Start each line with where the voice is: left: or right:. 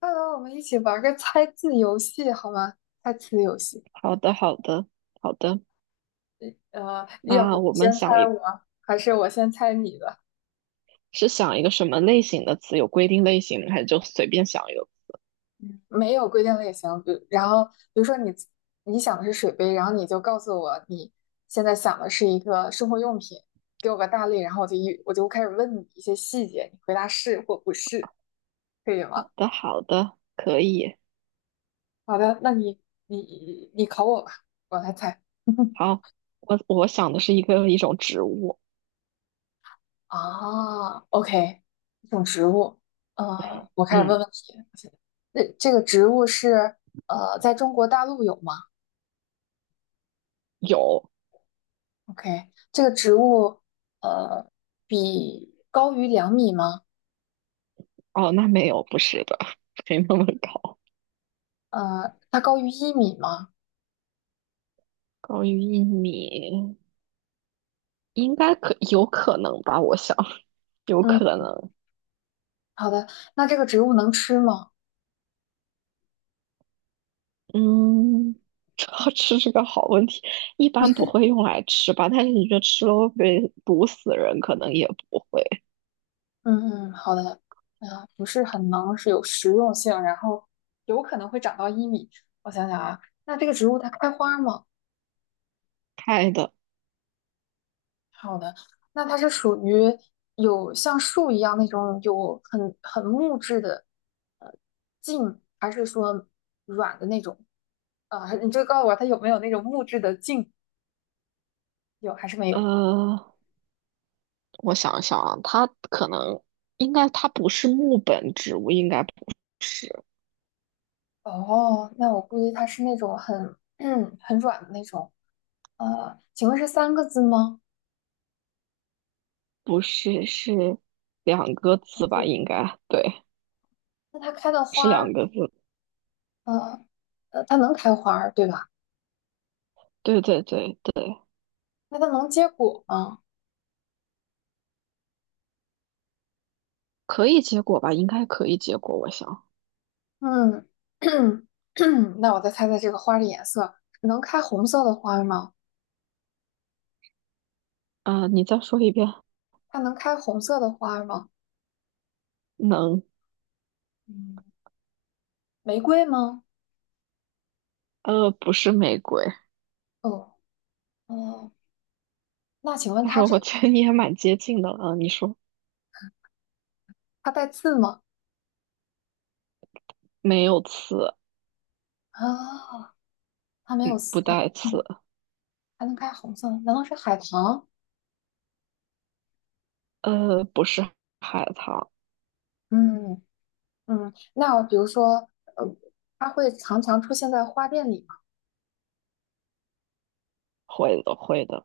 left: 快来，我们一起玩个猜字游戏好吗？猜词游戏。
right: 好的，好的，好的。
left: 要不
right: 那我们
left: 先猜我，还是我先猜你的？
right: 是想一个什么类型的词？有规定类型吗？还是就随便想一个？
left: 嗯，没有规定类型，比如比如说你想的是水杯，然后你就告诉我你现在想的是一个生活用品，给我个大类，然后我就开始问你一些细节，你回答是或不是，可以吗？
right: 好的，好的，可以。
left: 好的，那你考我吧，我来猜。
right: 好，我想的是一种植物。
left: 啊，OK，一种植物，我开始问
right: 嗯，
left: 问题。那这个植物是在中国大陆有吗
right: 有。
left: ？OK，这个植物呃，比高于2米吗？
right: 哦，那没有，不是的，没那么高。
left: 它高于一米吗？
right: 高于1米，应该有可能吧？我想有
left: 嗯，
right: 可能。
left: 好的。那这个植物能吃吗？
right: 嗯，要吃是个好问题。一般不会用来吃吧？但是你说吃了会被毒死人，可能也不会。
left: 嗯嗯，好的。不是很能，是有食用性，然后有可能会长到一米。我想想啊，那这个植物它开花吗？
right: 开的。
left: 好的，那它是属于有像树一样那种有很木质的呃茎，还是说软的那种？啊、你就告诉我它有没有那种木质的茎？有还是没有？
right: 呃，我想一想啊，它可能应该它不是木本植物，应该不是。
left: 哦，那我估计它是那种很 很软的那种。请问是三个字吗？
right: 是两个
left: 就
right: 字吧？
left: 是
right: 应该对，
left: 那它开的
right: 是
left: 花儿，
right: 两个字。
left: 呃它能开花儿对吧？
right: 对对对对，
left: 那它能结果吗？
right: 可以结果吧？应该可以结果，我想。
left: 嗯，那我再猜猜这个花的颜色，能开红色的花吗？
right: 你再说一遍。
left: 它能开红色的花吗？
right: 能。
left: 嗯，玫瑰吗？
right: 不是玫瑰。
left: 哦，哦，那请问
right: 但是
left: 它这
right: 我
left: 个
right: 觉得你也蛮接近的了，你说
left: 它带刺吗？
right: 没有刺，
left: 啊，它没有刺，
right: 不带刺。
left: 嗯，还能开红色的，难道是海棠？
right: 不是海棠。
left: 嗯嗯，那比如说，呃，它会常常出现在花店里吗？
right: 会的，会的。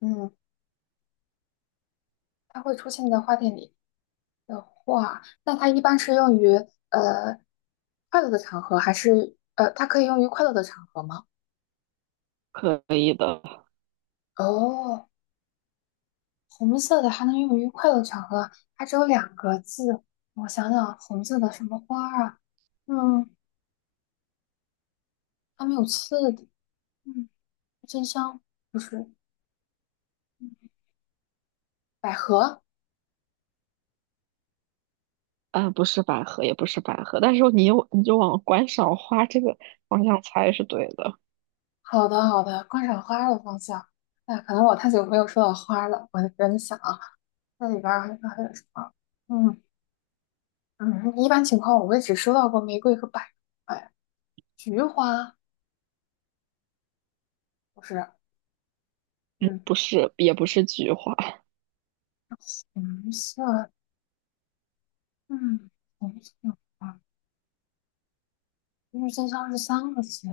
left: 嗯，它会出现在花店里。的话，那它一般是用于呃快乐的场合，还是它可以用于快乐的场合吗？
right: 可以的。
left: 哦，红色的还能用于快乐场合，它只有两个字。我想想，红色的什么花儿啊？嗯，它没有刺的。嗯，真香不是嗯百合。
right: 嗯，不是百合，也不是百合，但是你就往观赏花这个方向猜是对的。
left: 好的，好的，观赏花儿的方向。那可能我太久没有说到花儿了，我就在想啊，那里边儿还有什么？嗯。嗯，一般情况我也只收到过玫瑰和百合，哎，菊花不是，嗯，
right: 不是，也不是菊花。
left: 红色，嗯，红色的花郁金香是三个字。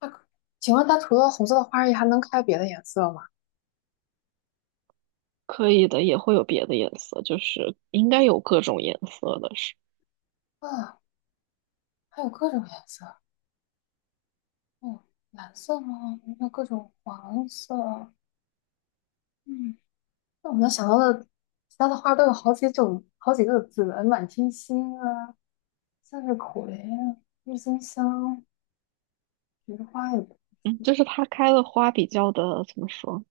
left: 那可请问它除了红色的花儿也还能开别的颜色吗？
right: 可以的，也会有别的颜色，就是应该有各种颜色的是。
left: 啊，还有各种颜色，嗯，蓝色吗？还有各种黄色，嗯，那我能想到的其他的花都有好几种，好几个字的，满天星啊，向日葵啊，郁金香，菊花也不
right: 嗯，
left: 错。
right: 就是它开的花比较的怎么说，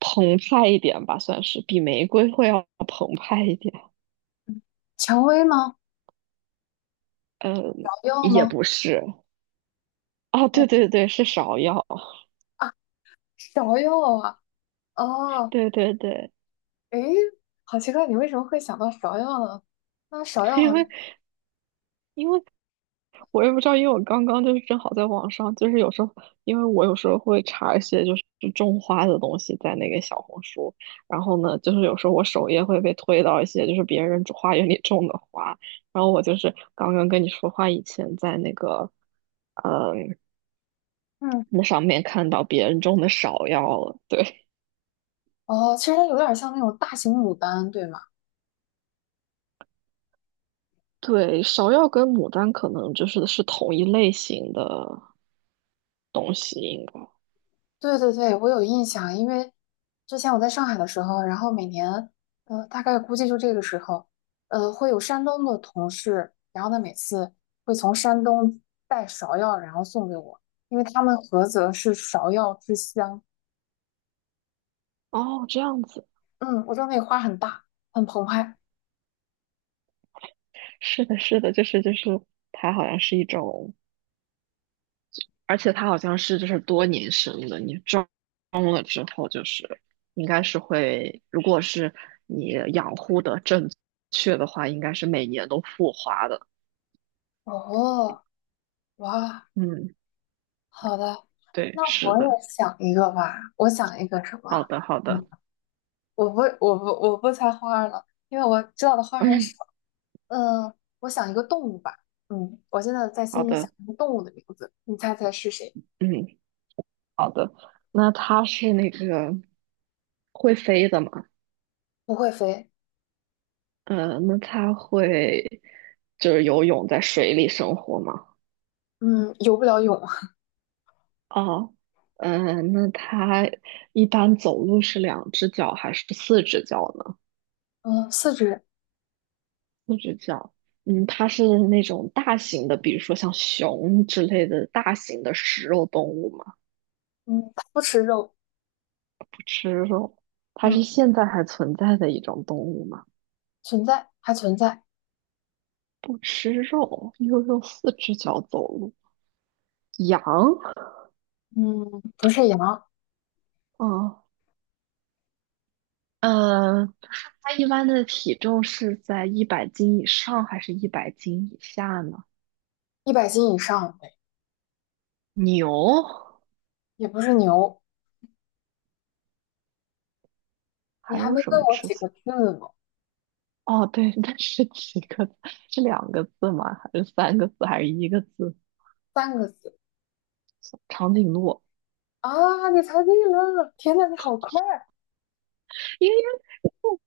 right: 澎湃一点吧，算是比玫瑰会要澎湃一点。
left: 蔷薇吗？
right: 嗯，
left: 芍药
right: 也
left: 吗？
right: 不是。啊，
left: 哦
right: 对对对，是芍药。
left: 啊，芍药啊，哦，
right: 对对对。
left: 诶，好奇怪，你为什么会想到芍药呢？那芍 药
right: 因
left: 好像，
right: 为因为我也不知道。因为我刚刚就是正好在网上，就是有时候，因为我有时候会查一些就是种花的东西在那个小红书。然后呢，就是有时候我首页会被推到一些就是别人种花园里种的花。然后我就是刚刚跟你说话以前在那个，呃，
left: 嗯，
right: 那上面看到别人种的芍药了，对。
left: 哦，其实它有点像那种大型牡丹，对吗？
right: 对，芍药跟牡丹可能是同一类型的东西，应该。
left: 对对对，我有印象，因为之前我在上海的时候，然后每年，大概估计就这个时候，会有山东的同事，然后他每次会从山东带芍药，然后送给我，因为他们菏泽是芍药之乡。
right: 哦，这样子。
left: 嗯，我知道那个花很大，很澎湃。
right: 是的，是的，就是，它好像是一种，而且它好像是就是多年生的，你种了之后就是应该是会，如果是你养护的正确的话，应该是每年都复花的。
left: 哦，哇，
right: 嗯，
left: 好的，
right: 对，
left: 那
right: 是
left: 我
right: 的。
left: 也想一个吧。我想一个什么？
right: 好的，好
left: 嗯，
right: 的。
left: 我不猜花儿了，因为我知道的花儿很
right: 嗯，
left: 少。嗯，我想一个动物吧。嗯，我现在在
right: 好
left: 心里想
right: 的。
left: 一个动物的名字，你猜猜是谁？
right: 嗯，好的。那它是那个会飞的吗？
left: 不会飞，
right: 那它会就是游泳在水里生活吗？
left: 嗯，游不了泳，
right: 哦。嗯，那它一般走路是两只脚还是四只脚呢？
left: 嗯，四肢，
right: 四只脚。嗯，它是那种大型的，比如说像熊之类的大型的食肉动物吗？
left: 嗯，它不吃肉，
right: 不吃肉。它是
left: 嗯，
right: 现在还存在的一种动物吗？
left: 存在还存在，
right: 不吃肉，又用四只脚走路。羊。
left: 嗯，不是羊，
right: 嗯，呃，它一般的体重是在一百斤以上还是一百斤以下呢？
left: 100斤以上，
right: 牛。
left: 也不是牛，你
right: 还
left: 还
right: 有
left: 没
right: 什
left: 问
right: 么
left: 我
right: 吃？
left: 几个字呢，
right: 哦，对，那是几个字？是两个字吗？还是三个字？还是一个字？
left: 三个字
right: 长颈鹿。
left: 啊！你猜对了，天呐，你好快！
right: 因为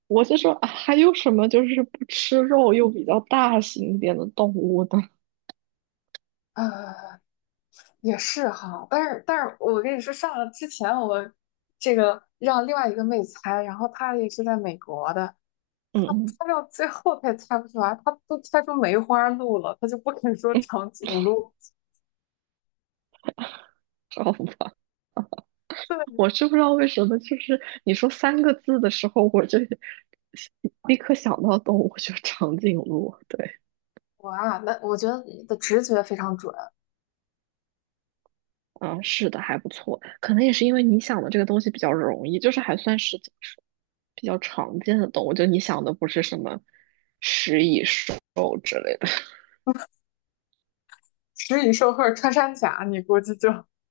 right: 我就说，啊还有什么就是不吃肉又比较大型一点的动物呢？
left: 啊！也是哈，但是我跟你说，上了之前我这个让另外一个妹猜，然后她也是在美国的，她
right: 嗯。
left: 猜到最后她也猜不出来，她都猜出梅花鹿了，她就不肯说
right: 嗯
left: 长颈鹿。
right: 好吧，
left: 对，
right: 我是不知道为什么，就是你说三个字的时候，我就 立刻想到动物，就长颈鹿。对。
left: 我啊，那我觉得你的直觉非常准，
right: 嗯，是的，还不错。可能也是因为你想的这个东西比较容易，就是还算是怎么说，比较常见的动物。就你想的不是什么食蚁兽之类的。
left: 食蚁兽或者穿山甲，你估计就有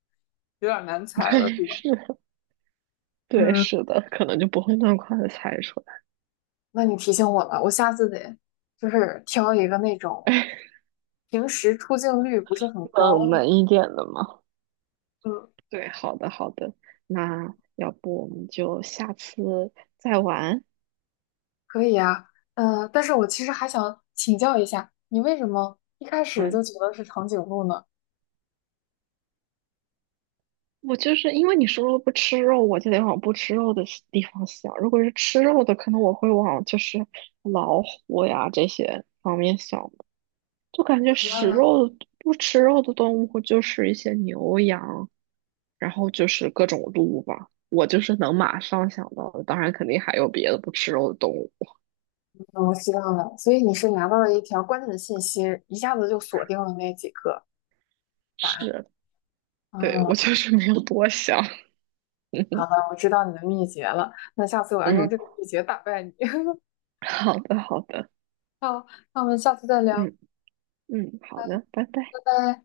left: 点难 猜了，
right: 对，
left: 是吧？
right: 是的。对，
left: 嗯。
right: 是的，可能就不会那么快的猜出来。
left: 那你提醒我了，我下次得就是挑一个那 种
right: 哎，
left: 平时出镜率不是很高
right: 冷
left: 的
right: 门一点的嘛。
left: 嗯，
right: 对，好的，好的。那要不我们就下次再玩。
left: 可以啊。但是我其实还想请教一下，你为什么一开始
right: 嗯。
left: 就觉得是长颈鹿呢？
right: 我就是因为你说了不吃肉，我就得往不吃肉的西地方想。如果是吃肉的，可能我会往就是老虎呀这些方面想。就感觉食肉的不吃肉的动物就是一些牛羊，然后就是各种鹿吧。我就是能马上想到的，当然肯定还有别的不吃肉的动物。
left: 嗯，我知道了，所以你是拿到了一条关键的信息，一下子就锁定了那几个答案。
right: 是。对，
left: 嗯，
right: 我就是没有多想。
left: 好 的，我知道你的秘诀了。那下次我要用
right: 嗯，
left: 这个秘诀打败你。
right: 好的，好的，
left: 好，那我们下次再聊，拜
right: 嗯嗯，好的，拜拜。
left: 拜。